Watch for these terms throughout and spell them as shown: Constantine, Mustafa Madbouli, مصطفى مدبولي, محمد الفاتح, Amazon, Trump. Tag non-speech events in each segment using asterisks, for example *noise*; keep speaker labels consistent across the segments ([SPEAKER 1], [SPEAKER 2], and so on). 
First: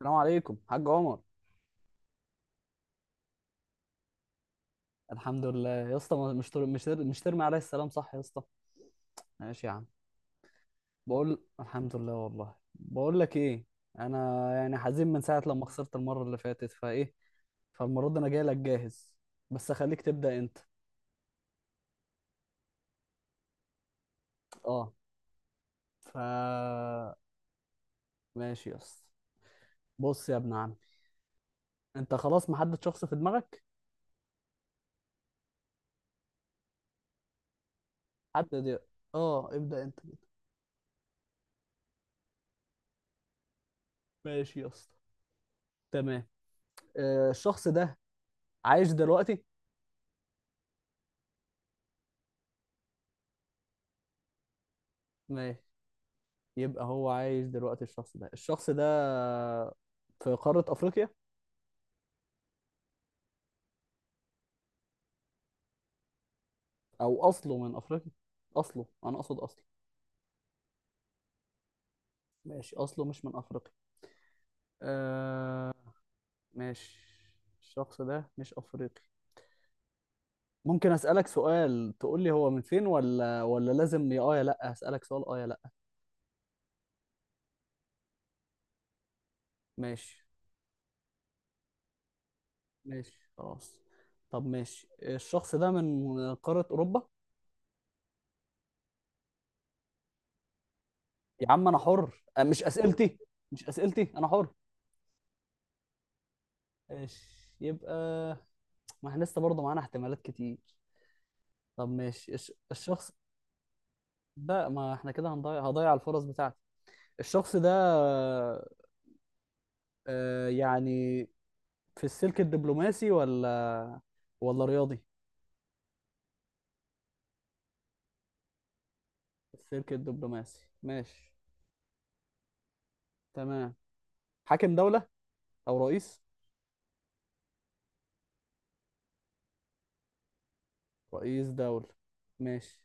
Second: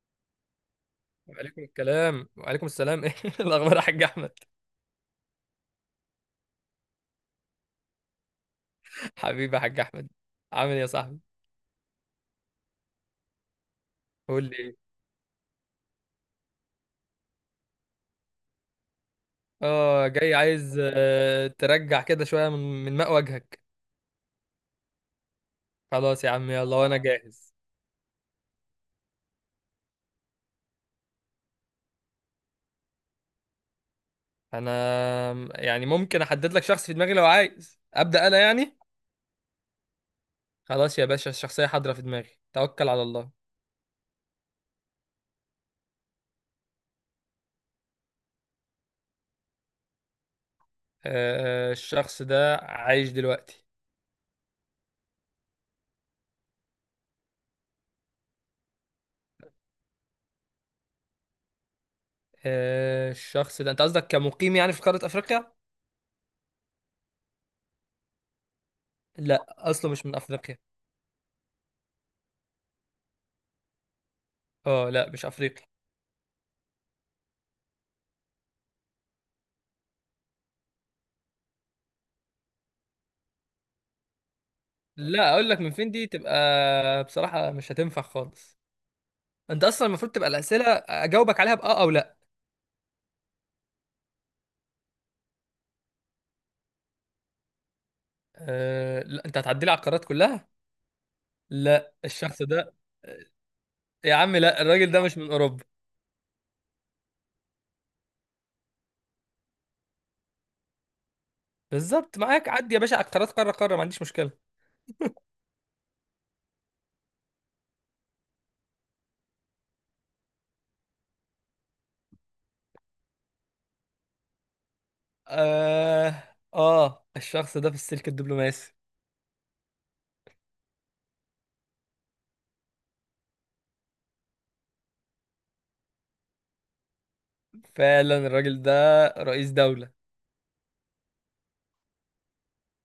[SPEAKER 1] السلام عليكم حاج عمر.
[SPEAKER 2] وعليكم السلام. *laughs* ايه الاخبار يا حاج احمد؟
[SPEAKER 1] الحمد لله يا اسطى، مش ترمي عليا السلام صح يا اسطى؟
[SPEAKER 2] حبيبي يا
[SPEAKER 1] ماشي يا
[SPEAKER 2] حاج
[SPEAKER 1] عم.
[SPEAKER 2] احمد. عامل ايه يا صاحبي؟
[SPEAKER 1] بقول الحمد لله، والله بقول لك ايه،
[SPEAKER 2] قول
[SPEAKER 1] انا
[SPEAKER 2] لي ايه.
[SPEAKER 1] حزين من ساعه لما خسرت المره اللي فاتت، فايه فالمره دي انا جاي لك جاهز، بس خليك
[SPEAKER 2] اه جاي
[SPEAKER 1] تبدا انت.
[SPEAKER 2] عايز، ترجع كده شويه من ماء وجهك.
[SPEAKER 1] اه ف
[SPEAKER 2] خلاص يا عم يلا وانا جاهز.
[SPEAKER 1] ماشي يا اسطى. بص يا ابن عمي، انت خلاص محدد شخص في دماغك؟
[SPEAKER 2] انا يعني ممكن احدد لك شخص في دماغي لو عايز ابدا انا
[SPEAKER 1] حدد يا-
[SPEAKER 2] يعني.
[SPEAKER 1] اه ابدا انت.
[SPEAKER 2] خلاص يا باشا، الشخصيه حاضره في دماغي، توكل على الله.
[SPEAKER 1] ماشي يا اسطى، تمام. الشخص ده عايش دلوقتي؟
[SPEAKER 2] الشخص ده عايش دلوقتي.
[SPEAKER 1] ماشي، يبقى هو عايش دلوقتي. الشخص ده في قارة أفريقيا،
[SPEAKER 2] الشخص ده انت قصدك كمقيم يعني في قاره افريقيا؟
[SPEAKER 1] أو أصله من أفريقيا. أصله، أنا أقصد
[SPEAKER 2] لا
[SPEAKER 1] أصله.
[SPEAKER 2] اصله مش من افريقيا.
[SPEAKER 1] ماشي، أصله مش من أفريقيا.
[SPEAKER 2] اه لا، مش افريقي.
[SPEAKER 1] آه ماشي، الشخص ده مش أفريقي. ممكن أسألك سؤال تقول لي هو من فين؟ ولا لازم يا يا لأ؟ هسألك سؤال،
[SPEAKER 2] لا،
[SPEAKER 1] يا
[SPEAKER 2] اقول
[SPEAKER 1] لأ.
[SPEAKER 2] لك من فين دي تبقى بصراحة مش هتنفع خالص. انت اصلا المفروض
[SPEAKER 1] ماشي،
[SPEAKER 2] تبقى الاسئلة اجاوبك عليها باه او لا.
[SPEAKER 1] ماشي خلاص. طب ماشي، الشخص ده من قارة أوروبا؟
[SPEAKER 2] أه لا، انت هتعدي لي على القارات كلها.
[SPEAKER 1] يا عم أنا
[SPEAKER 2] لا
[SPEAKER 1] حر،
[SPEAKER 2] الشخص
[SPEAKER 1] مش
[SPEAKER 2] ده.
[SPEAKER 1] أسئلتي، مش أسئلتي،
[SPEAKER 2] يا
[SPEAKER 1] أنا
[SPEAKER 2] عم
[SPEAKER 1] حر.
[SPEAKER 2] لا، الراجل ده مش من اوروبا.
[SPEAKER 1] ماشي، يبقى ما احنا لسه برضه معانا احتمالات كتير. طب
[SPEAKER 2] بالظبط،
[SPEAKER 1] ماشي
[SPEAKER 2] معاك، عدي يا باشا على
[SPEAKER 1] الشخص
[SPEAKER 2] القارات قارة قارة، ما عنديش مشكلة.
[SPEAKER 1] ده، ما احنا كده هضيع الفرص بتاعتي. الشخص ده، آه يعني في السلك الدبلوماسي ولا ولا رياضي؟
[SPEAKER 2] اه، اه، الشخص ده في السلك الدبلوماسي.
[SPEAKER 1] السلك الدبلوماسي، ماشي، تمام. حاكم دولة او رئيس؟
[SPEAKER 2] فعلا الراجل ده رئيس دولة.
[SPEAKER 1] رئيس دولة، ماشي.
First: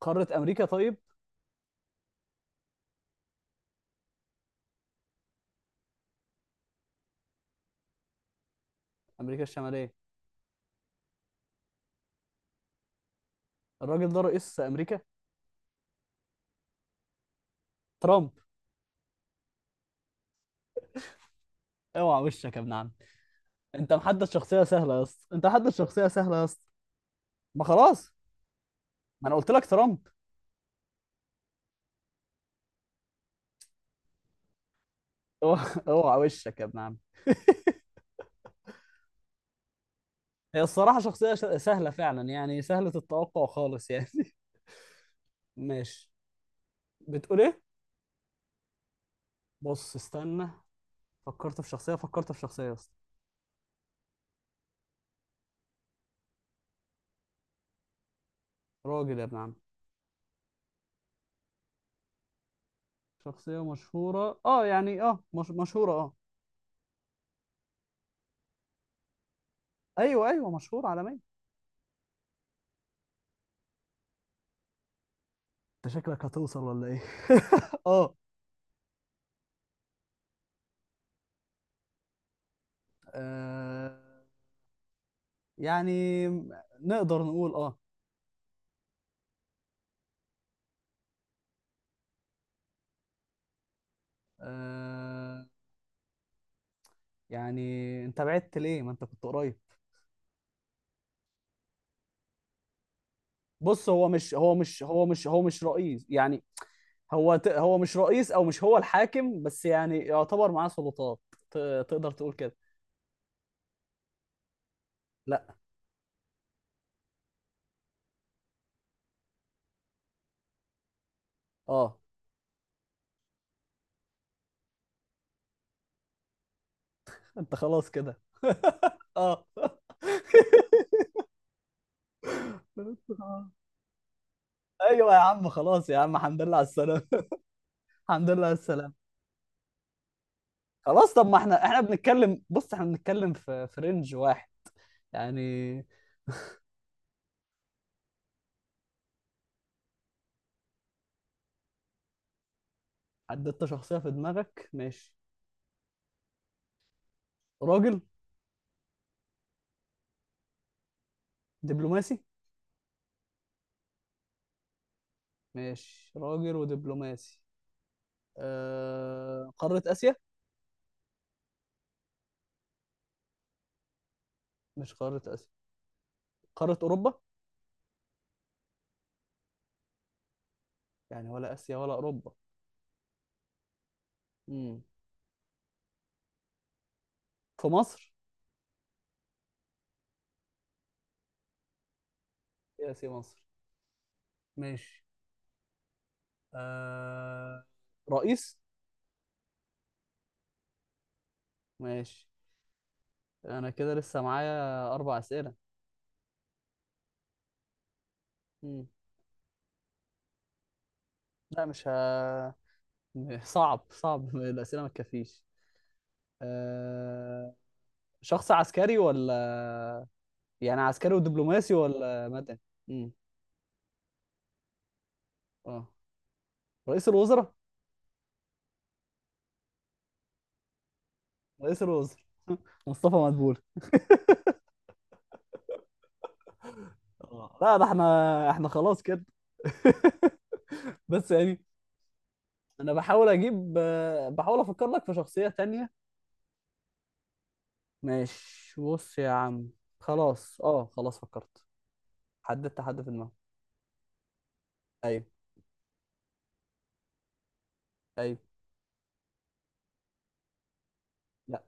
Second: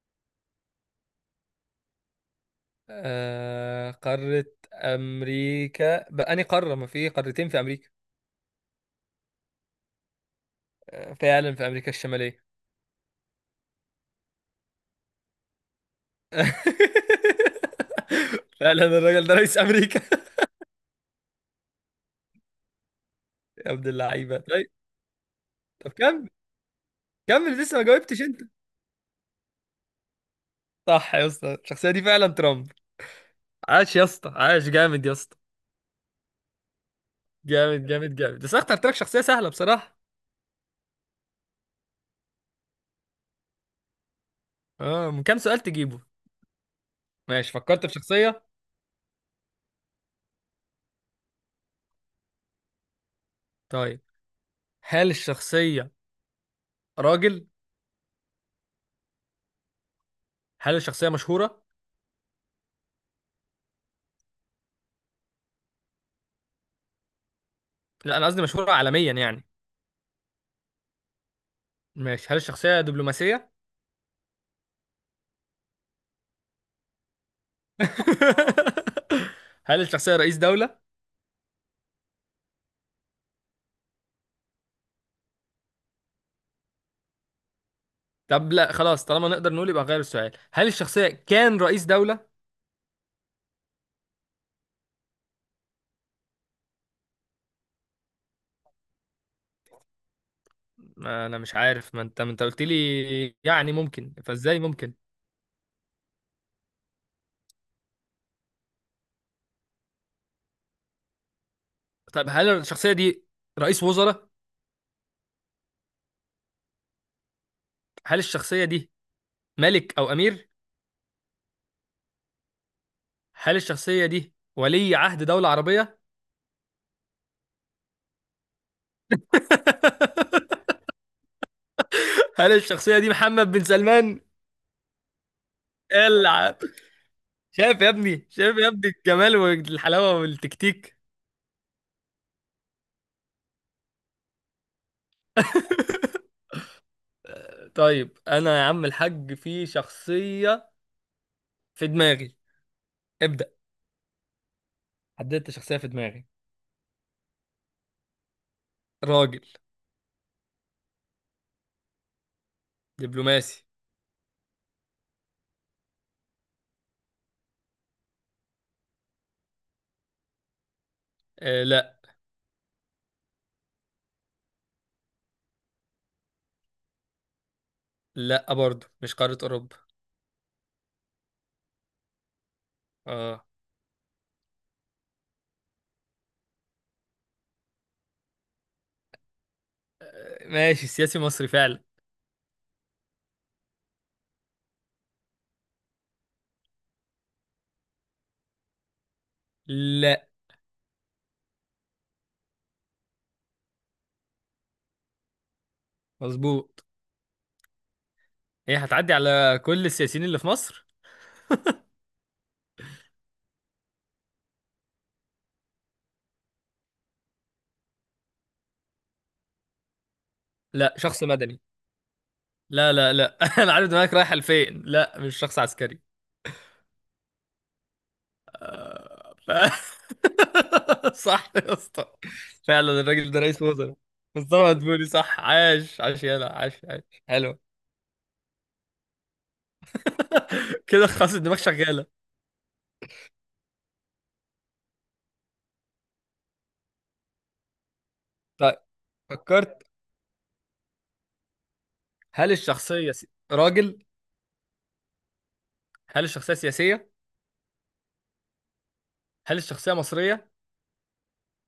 [SPEAKER 1] قارة امريكا طيب؟
[SPEAKER 2] آه، قارة امريكا؟ بأني قارة، ما في قارتين في امريكا.
[SPEAKER 1] امريكا الشمالية.
[SPEAKER 2] فعلا في امريكا الشمالية.
[SPEAKER 1] الراجل ده رئيس امريكا. ترامب.
[SPEAKER 2] *laughs* فعلا الراجل ده رئيس امريكا.
[SPEAKER 1] اوعى وشك يا ابن عم!
[SPEAKER 2] يا ابن
[SPEAKER 1] انت محدد
[SPEAKER 2] اللعيبه،
[SPEAKER 1] شخصية
[SPEAKER 2] طيب.
[SPEAKER 1] سهلة يا اسطى، انت محدد
[SPEAKER 2] طب
[SPEAKER 1] شخصية
[SPEAKER 2] كمل.
[SPEAKER 1] سهلة يا اسطى.
[SPEAKER 2] كمل،
[SPEAKER 1] ما
[SPEAKER 2] لسه ما
[SPEAKER 1] خلاص،
[SPEAKER 2] جاوبتش انت.
[SPEAKER 1] ما انا قلت لك ترامب.
[SPEAKER 2] صح يا اسطى، الشخصيه دي فعلا ترامب. عاش يا اسطى، عاش جامد يا اسطى.
[SPEAKER 1] اوعى وشك يا ابن عم.
[SPEAKER 2] جامد جامد جامد، بس أنا اخترت لك شخصيه سهله بصراحه.
[SPEAKER 1] هي الصراحة شخصية سهلة فعلا، يعني سهلة التوقع خالص يعني. *laughs*
[SPEAKER 2] اه، من كام سؤال تجيبه؟
[SPEAKER 1] ماشي. بتقول
[SPEAKER 2] ماشي،
[SPEAKER 1] ايه؟
[SPEAKER 2] فكرت في شخصيه.
[SPEAKER 1] بص استنى، فكرت في شخصية، فكرت في شخصية يا اسطى.
[SPEAKER 2] طيب، هل الشخصيه راجل؟
[SPEAKER 1] راجل، يا ابن عم.
[SPEAKER 2] هل الشخصيه مشهوره؟
[SPEAKER 1] شخصية مشهورة، اه يعني اه، مش مشهورة اه.
[SPEAKER 2] لا، انا قصدي مشهوره عالميا يعني.
[SPEAKER 1] ايوه ايوه، مشهورة عالميا.
[SPEAKER 2] ماشي، هل الشخصيه دبلوماسيه؟
[SPEAKER 1] انت شكلك هتوصل ولا ايه؟ *laughs* اه.
[SPEAKER 2] *laughs* هل الشخصيه رئيس دوله؟
[SPEAKER 1] آه، يعني نقدر نقول اه.
[SPEAKER 2] طب لا خلاص، طالما نقدر نقول يبقى غير السؤال، هل الشخصية كان رئيس دولة؟
[SPEAKER 1] آه، يعني انت بعدت ليه، ما انت كنت قريب.
[SPEAKER 2] ما أنا مش عارف، ما أنت قلت لي يعني
[SPEAKER 1] بص، هو
[SPEAKER 2] ممكن،
[SPEAKER 1] مش هو
[SPEAKER 2] فإزاي
[SPEAKER 1] مش
[SPEAKER 2] ممكن؟
[SPEAKER 1] هو مش هو مش رئيس يعني. هو مش رئيس او مش هو الحاكم، بس يعني يعتبر معاه سلطات. ت... تقدر
[SPEAKER 2] طب
[SPEAKER 1] تقول
[SPEAKER 2] هل
[SPEAKER 1] كده.
[SPEAKER 2] الشخصية دي رئيس وزراء؟
[SPEAKER 1] لا.
[SPEAKER 2] هل الشخصية دي ملك أو أمير؟
[SPEAKER 1] اه.
[SPEAKER 2] هل الشخصية دي ولي عهد دولة عربية؟
[SPEAKER 1] *laughs* انت خلاص كده. *laughs* اه.
[SPEAKER 2] *laughs* هل الشخصية دي محمد بن سلمان؟
[SPEAKER 1] ايوه يا عم، خلاص يا عم، الحمد لله
[SPEAKER 2] العب.
[SPEAKER 1] على السلامه. *laughs*
[SPEAKER 2] شايف يا ابني،
[SPEAKER 1] الحمد لله على
[SPEAKER 2] شايف يا ابني
[SPEAKER 1] السلامه.
[SPEAKER 2] الجمال والحلاوة والتكتيك.
[SPEAKER 1] خلاص، طب ما احنا بنتكلم، بص احنا بنتكلم في رينج واحد يعني.
[SPEAKER 2] *laughs* طيب أنا يا عم الحاج في شخصية في دماغي، ابدأ.
[SPEAKER 1] حددت شخصيه في دماغك، ماشي.
[SPEAKER 2] حددت شخصية في دماغي.
[SPEAKER 1] راجل.
[SPEAKER 2] راجل.
[SPEAKER 1] دبلوماسي.
[SPEAKER 2] دبلوماسي.
[SPEAKER 1] ماشي، راجل ودبلوماسي. قاره اسيا؟
[SPEAKER 2] آه لا.
[SPEAKER 1] مش قاره اسيا، قاره اوروبا؟
[SPEAKER 2] لا برضه مش قارة أوروبا.
[SPEAKER 1] يعني ولا آسيا ولا أوروبا؟
[SPEAKER 2] اه
[SPEAKER 1] امم في مصر؟
[SPEAKER 2] ماشي، سياسي مصري فعلا.
[SPEAKER 1] في آسيا مصر، ماشي. آه... رئيس؟
[SPEAKER 2] لا.
[SPEAKER 1] ماشي، أنا كده لسه معايا أربع أسئلة.
[SPEAKER 2] مظبوط. ايه،
[SPEAKER 1] امم
[SPEAKER 2] هتعدي على كل السياسيين اللي في مصر؟
[SPEAKER 1] لا مش ه... *laughs* صعب، صعب، الأسئلة ما تكفيش. آه... شخص عسكري ولا، يعني
[SPEAKER 2] لا،
[SPEAKER 1] عسكري
[SPEAKER 2] شخص مدني.
[SPEAKER 1] ودبلوماسي ولا مدني؟
[SPEAKER 2] لا
[SPEAKER 1] امم
[SPEAKER 2] لا لا، *laughs* انا عارف دماغك رايحة لفين، لا مش شخص
[SPEAKER 1] اه
[SPEAKER 2] عسكري.
[SPEAKER 1] رئيس الوزراء؟
[SPEAKER 2] *laughs* صح يا
[SPEAKER 1] رئيس
[SPEAKER 2] اسطى.
[SPEAKER 1] الوزراء. *laughs*
[SPEAKER 2] فعلا
[SPEAKER 1] مصطفى
[SPEAKER 2] الراجل ده
[SPEAKER 1] مدبولي.
[SPEAKER 2] رئيس وزراء. مصطفى مدبولي صح، عاش عاش يلا، عاش عاش.
[SPEAKER 1] آه،
[SPEAKER 2] حلو.
[SPEAKER 1] لا ده احنا، احنا خلاص كده.
[SPEAKER 2] *laughs*
[SPEAKER 1] *laughs*
[SPEAKER 2] كده
[SPEAKER 1] بس
[SPEAKER 2] خلاص الدماغ
[SPEAKER 1] يعني
[SPEAKER 2] شغالة.
[SPEAKER 1] انا بحاول اجيب، بحاول افكر لك في شخصية تانية.
[SPEAKER 2] طيب،
[SPEAKER 1] ماشي، بص يا عم.
[SPEAKER 2] فكرت.
[SPEAKER 1] خلاص اه، خلاص فكرت.
[SPEAKER 2] هل
[SPEAKER 1] حددت حد في
[SPEAKER 2] الشخصية س-
[SPEAKER 1] دماغي.
[SPEAKER 2] راجل.
[SPEAKER 1] ايوه.
[SPEAKER 2] هل الشخصية سياسية؟
[SPEAKER 1] ايوه.
[SPEAKER 2] هل الشخصية مصرية؟
[SPEAKER 1] لا.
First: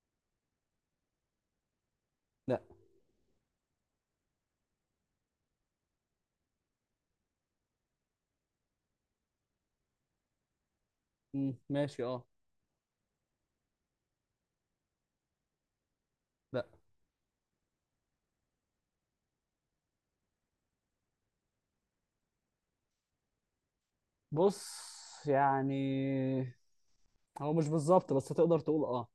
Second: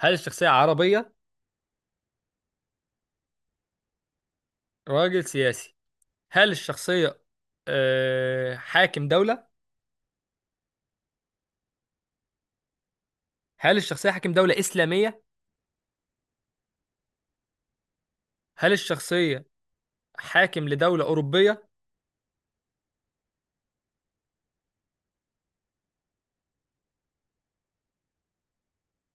[SPEAKER 2] هل الشخصية عربية؟
[SPEAKER 1] لا.
[SPEAKER 2] راجل سياسي. هل الشخصية حاكم دولة؟
[SPEAKER 1] مم، ماشي اه.
[SPEAKER 2] هل الشخصية حاكم دولة إسلامية؟
[SPEAKER 1] لا.
[SPEAKER 2] هل الشخصية حاكم لدولة أوروبية؟
[SPEAKER 1] بص يعني هو مش بالظبط، بس تقدر تقول اه.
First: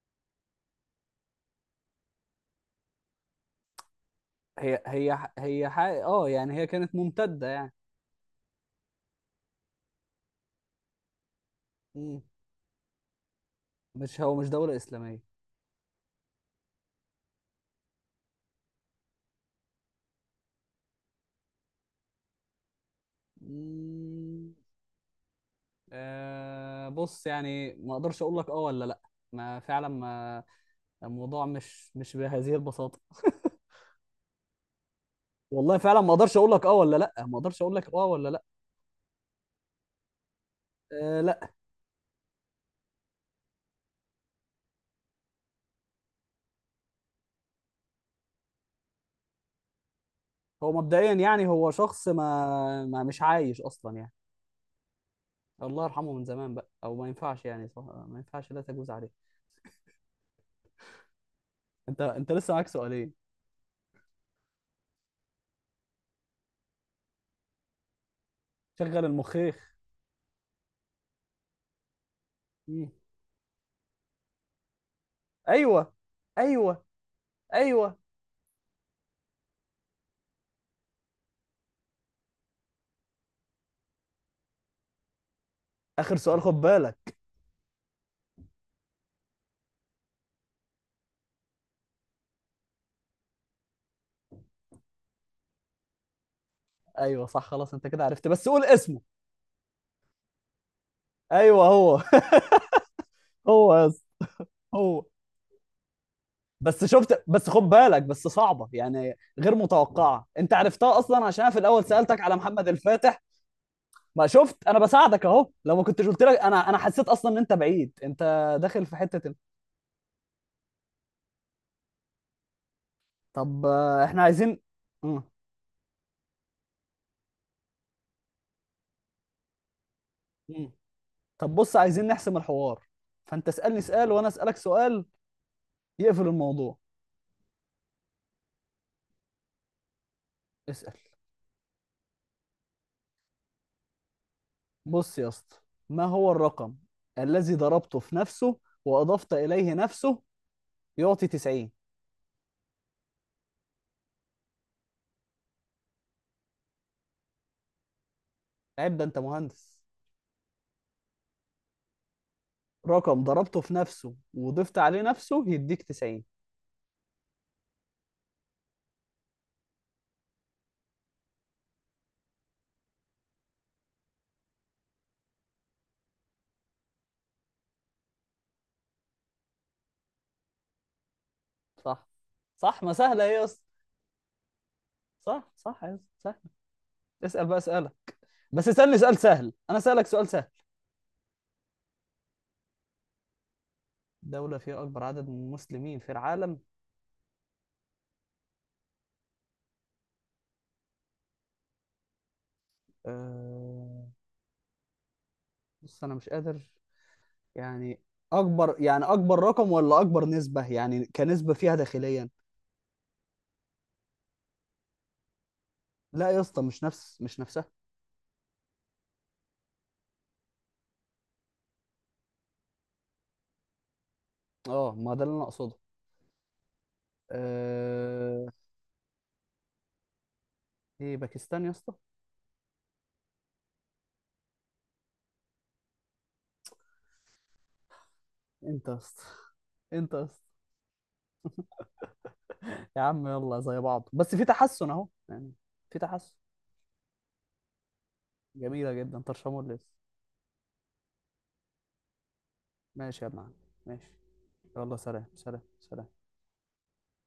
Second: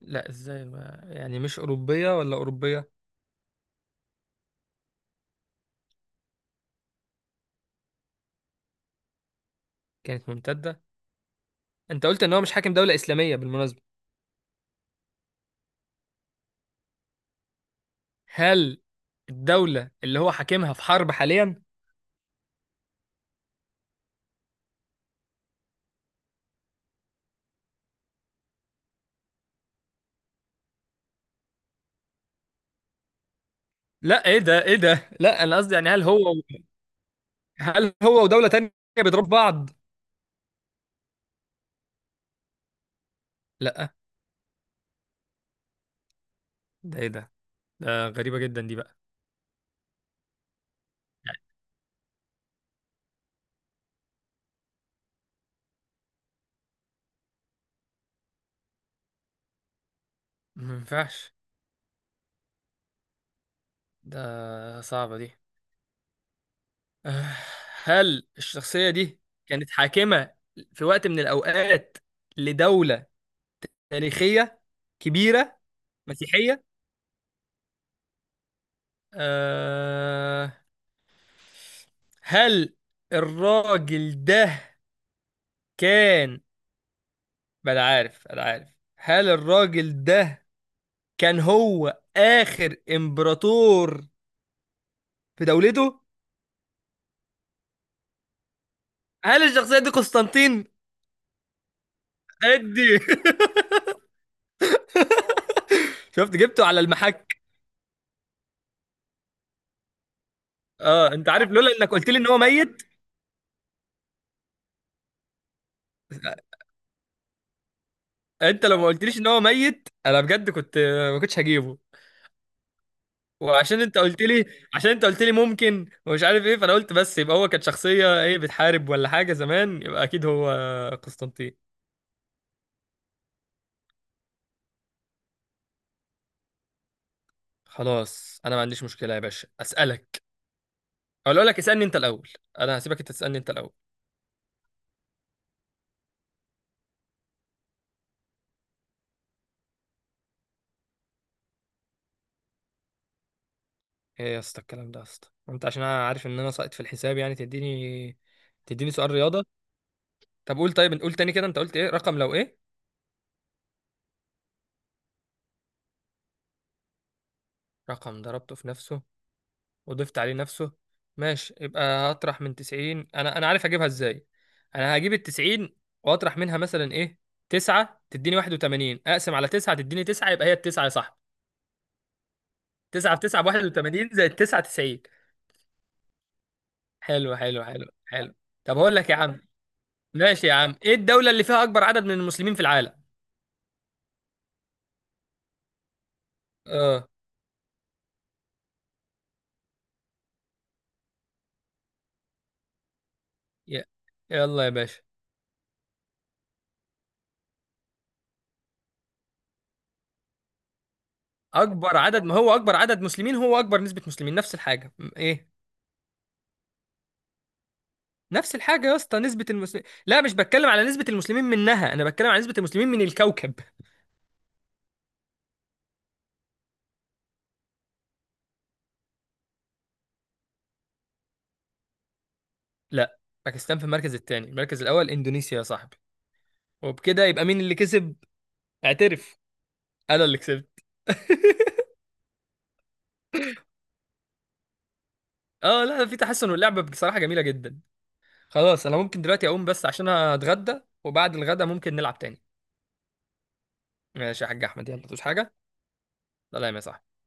[SPEAKER 2] لا إزاي، ما يعني مش أوروبية ولا أوروبية؟
[SPEAKER 1] هي هي ح- هي حق... اه يعني هي كانت ممتدة يعني.
[SPEAKER 2] كانت ممتدة؟ أنت
[SPEAKER 1] مم.
[SPEAKER 2] قلت إن هو مش حاكم دولة إسلامية بالمناسبة.
[SPEAKER 1] مش هو، مش دولة إسلامية.
[SPEAKER 2] هل الدولة اللي هو حاكمها في حرب حاليا؟
[SPEAKER 1] مم. آه بص يعني، ما اقدرش اقول لك اه ولا لا، ما فعلا ما الموضوع مش بهذه البساطة.
[SPEAKER 2] لا إيه ده، إيه ده؟ لا أنا قصدي
[SPEAKER 1] والله
[SPEAKER 2] يعني
[SPEAKER 1] فعلا
[SPEAKER 2] هل
[SPEAKER 1] ما
[SPEAKER 2] هو،
[SPEAKER 1] اقدرش اقول لك اه ولا لا، ما اقدرش اقول لك
[SPEAKER 2] هل
[SPEAKER 1] اه
[SPEAKER 2] هو
[SPEAKER 1] ولا لا
[SPEAKER 2] ودولة تانية بيضربوا بعض؟
[SPEAKER 1] آه لا.
[SPEAKER 2] لا ده إيه ده؟ ده غريبة جدا دي بقى.
[SPEAKER 1] هو مبدئيا يعني، هو شخص ما, ما مش عايش اصلا يعني، الله يرحمه من زمان بقى. او ما ينفعش يعني، صح ما ينفعش، لا تجوز عليه.
[SPEAKER 2] ما ينفعش.
[SPEAKER 1] انت لسه معاك سؤالين.
[SPEAKER 2] ده صعبة دي. *sighs* آه، هل الشخصية
[SPEAKER 1] شغل
[SPEAKER 2] دي كانت
[SPEAKER 1] المخيخ.
[SPEAKER 2] حاكمة في وقت من الأوقات
[SPEAKER 1] مم.
[SPEAKER 2] لدولة تاريخية كبيرة
[SPEAKER 1] ايوه.
[SPEAKER 2] مسيحية؟
[SPEAKER 1] ايوه. ايوه.
[SPEAKER 2] أه هل الراجل ده
[SPEAKER 1] اخر سؤال،
[SPEAKER 2] كان،
[SPEAKER 1] خد بالك.
[SPEAKER 2] بلا عارف بلا عارف، هل الراجل ده كان هو آخر إمبراطور في دولته؟
[SPEAKER 1] ايوه صح، خلاص انت كده عرفت، بس قول اسمه.
[SPEAKER 2] هل الشخصية دي قسطنطين؟
[SPEAKER 1] ايوه هو.
[SPEAKER 2] أدي.
[SPEAKER 1] *laughs* هو يا اسطى، هو.
[SPEAKER 2] *laughs* شفت جبته على
[SPEAKER 1] بس شفت؟
[SPEAKER 2] المحك.
[SPEAKER 1] بس خد بالك، بس صعبة يعني غير متوقعة، انت عرفتها
[SPEAKER 2] اه
[SPEAKER 1] اصلا
[SPEAKER 2] انت
[SPEAKER 1] عشان
[SPEAKER 2] عارف،
[SPEAKER 1] أنا في
[SPEAKER 2] لولا
[SPEAKER 1] الاول
[SPEAKER 2] انك قلت لي
[SPEAKER 1] سألتك
[SPEAKER 2] ان
[SPEAKER 1] على
[SPEAKER 2] هو
[SPEAKER 1] محمد
[SPEAKER 2] ميت،
[SPEAKER 1] الفاتح. ما شفت انا بساعدك اهو، لو ما كنتش قلت لك، انا حسيت اصلا ان انت بعيد، انت
[SPEAKER 2] انت لو
[SPEAKER 1] داخل
[SPEAKER 2] ما
[SPEAKER 1] في
[SPEAKER 2] قلتليش ان
[SPEAKER 1] حتة
[SPEAKER 2] هو ميت انا بجد كنت ما كنتش هجيبه.
[SPEAKER 1] طب،
[SPEAKER 2] وعشان انت
[SPEAKER 1] احنا
[SPEAKER 2] قلت لي
[SPEAKER 1] عايزين.
[SPEAKER 2] عشان انت
[SPEAKER 1] مم.
[SPEAKER 2] قلت لي ممكن ومش عارف ايه، فانا قلت بس يبقى هو كانت شخصية ايه بتحارب ولا حاجة زمان، يبقى اكيد هو
[SPEAKER 1] مم. طب
[SPEAKER 2] قسطنطين.
[SPEAKER 1] بص، عايزين نحسم الحوار، فانت اسألني سؤال وانا اسألك سؤال يقفل الموضوع.
[SPEAKER 2] خلاص انا ما عنديش مشكلة يا باشا، اسالك
[SPEAKER 1] اسأل.
[SPEAKER 2] او اقول لك اسالني انت الاول. انا هسيبك انت تسالني انت الاول.
[SPEAKER 1] بص يا اسطى، ما هو الرقم الذي ضربته في نفسه واضفت اليه نفسه يعطي 90؟
[SPEAKER 2] ايه يا اسطى الكلام ده يا اسطى، انت عشان انا عارف ان انا ساقط في الحساب يعني تديني
[SPEAKER 1] عيب ده،
[SPEAKER 2] سؤال
[SPEAKER 1] انت
[SPEAKER 2] رياضة؟
[SPEAKER 1] مهندس.
[SPEAKER 2] طب قول طيب قول تاني كده، انت قلت ايه؟ رقم لو ايه؟
[SPEAKER 1] رقم ضربته في نفسه وضفت عليه نفسه يديك 90.
[SPEAKER 2] رقم ضربته في نفسه وضفت عليه نفسه. ماشي، يبقى هطرح من 90، انا عارف اجيبها ازاي. انا هجيب ال 90 واطرح منها مثلا ايه، 9 تديني 81، اقسم على 9 تديني 9، يبقى هي التسعة يا صاحبي.
[SPEAKER 1] صح صح، ما
[SPEAKER 2] 9 في
[SPEAKER 1] سهله ايه
[SPEAKER 2] 9
[SPEAKER 1] يا
[SPEAKER 2] ب
[SPEAKER 1] اسطى.
[SPEAKER 2] 81 زائد 9، 90.
[SPEAKER 1] صح صح يا اسطى، سهل.
[SPEAKER 2] حلو
[SPEAKER 1] اسال بقى،
[SPEAKER 2] حلو حلو
[SPEAKER 1] اسئله.
[SPEAKER 2] حلو.
[SPEAKER 1] بس
[SPEAKER 2] طب هقول
[SPEAKER 1] اسالني
[SPEAKER 2] لك يا
[SPEAKER 1] سؤال
[SPEAKER 2] عم.
[SPEAKER 1] سهل انا اسالك سؤال
[SPEAKER 2] ماشي
[SPEAKER 1] سهل.
[SPEAKER 2] يا عم، ايه الدولة اللي فيها اكبر عدد من المسلمين في العالم؟
[SPEAKER 1] دوله فيها اكبر عدد من المسلمين في العالم؟
[SPEAKER 2] اه. ي-
[SPEAKER 1] أه...
[SPEAKER 2] يلا يا باشا.
[SPEAKER 1] بص انا مش قادر يعني، اكبر يعني اكبر رقم ولا اكبر نسبه، يعني كنسبه فيها
[SPEAKER 2] اكبر عدد،
[SPEAKER 1] داخليا؟
[SPEAKER 2] ما هو اكبر عدد مسلمين هو اكبر نسبة مسلمين، نفس الحاجة م- ايه.
[SPEAKER 1] لا يا اسطى، مش نفس، مش نفسها.
[SPEAKER 2] نفس الحاجة يا اسطى، نسبة المسلمين، لا مش بتكلم على نسبة المسلمين منها، أنا بتكلم على نسبة المسلمين من الكوكب.
[SPEAKER 1] اه ما ده اللي انا اقصده. أه... ايه، باكستان يا اسطى؟
[SPEAKER 2] لا، باكستان في المركز الثاني، المركز الأول إندونيسيا يا صاحبي. وبكده يبقى مين اللي كسب؟
[SPEAKER 1] انت يا اسطى.
[SPEAKER 2] اعترف.
[SPEAKER 1] انت يا
[SPEAKER 2] أنا اللي
[SPEAKER 1] اسطى.
[SPEAKER 2] كسبت.
[SPEAKER 1] يا عم يلا، زي بعض، بس في تحسن اهو يعني.
[SPEAKER 2] *laughs* اه
[SPEAKER 1] في
[SPEAKER 2] لا، في
[SPEAKER 1] تحسن.
[SPEAKER 2] تحسن، واللعبة بصراحة جميلة جدا. خلاص
[SPEAKER 1] جميلة
[SPEAKER 2] أنا
[SPEAKER 1] جدا،
[SPEAKER 2] ممكن دلوقتي أقوم
[SPEAKER 1] طرشمون لسه.
[SPEAKER 2] بس عشان أتغدى، وبعد الغدا ممكن نلعب تاني.
[SPEAKER 1] ماشي يا ابن عم، ماشي.
[SPEAKER 2] ماشي يا حاج أحمد،
[SPEAKER 1] يلا
[SPEAKER 2] يلا تقولش
[SPEAKER 1] سلام،
[SPEAKER 2] حاجة.
[SPEAKER 1] سلام، سلام.
[SPEAKER 2] سلام يا صاحبي.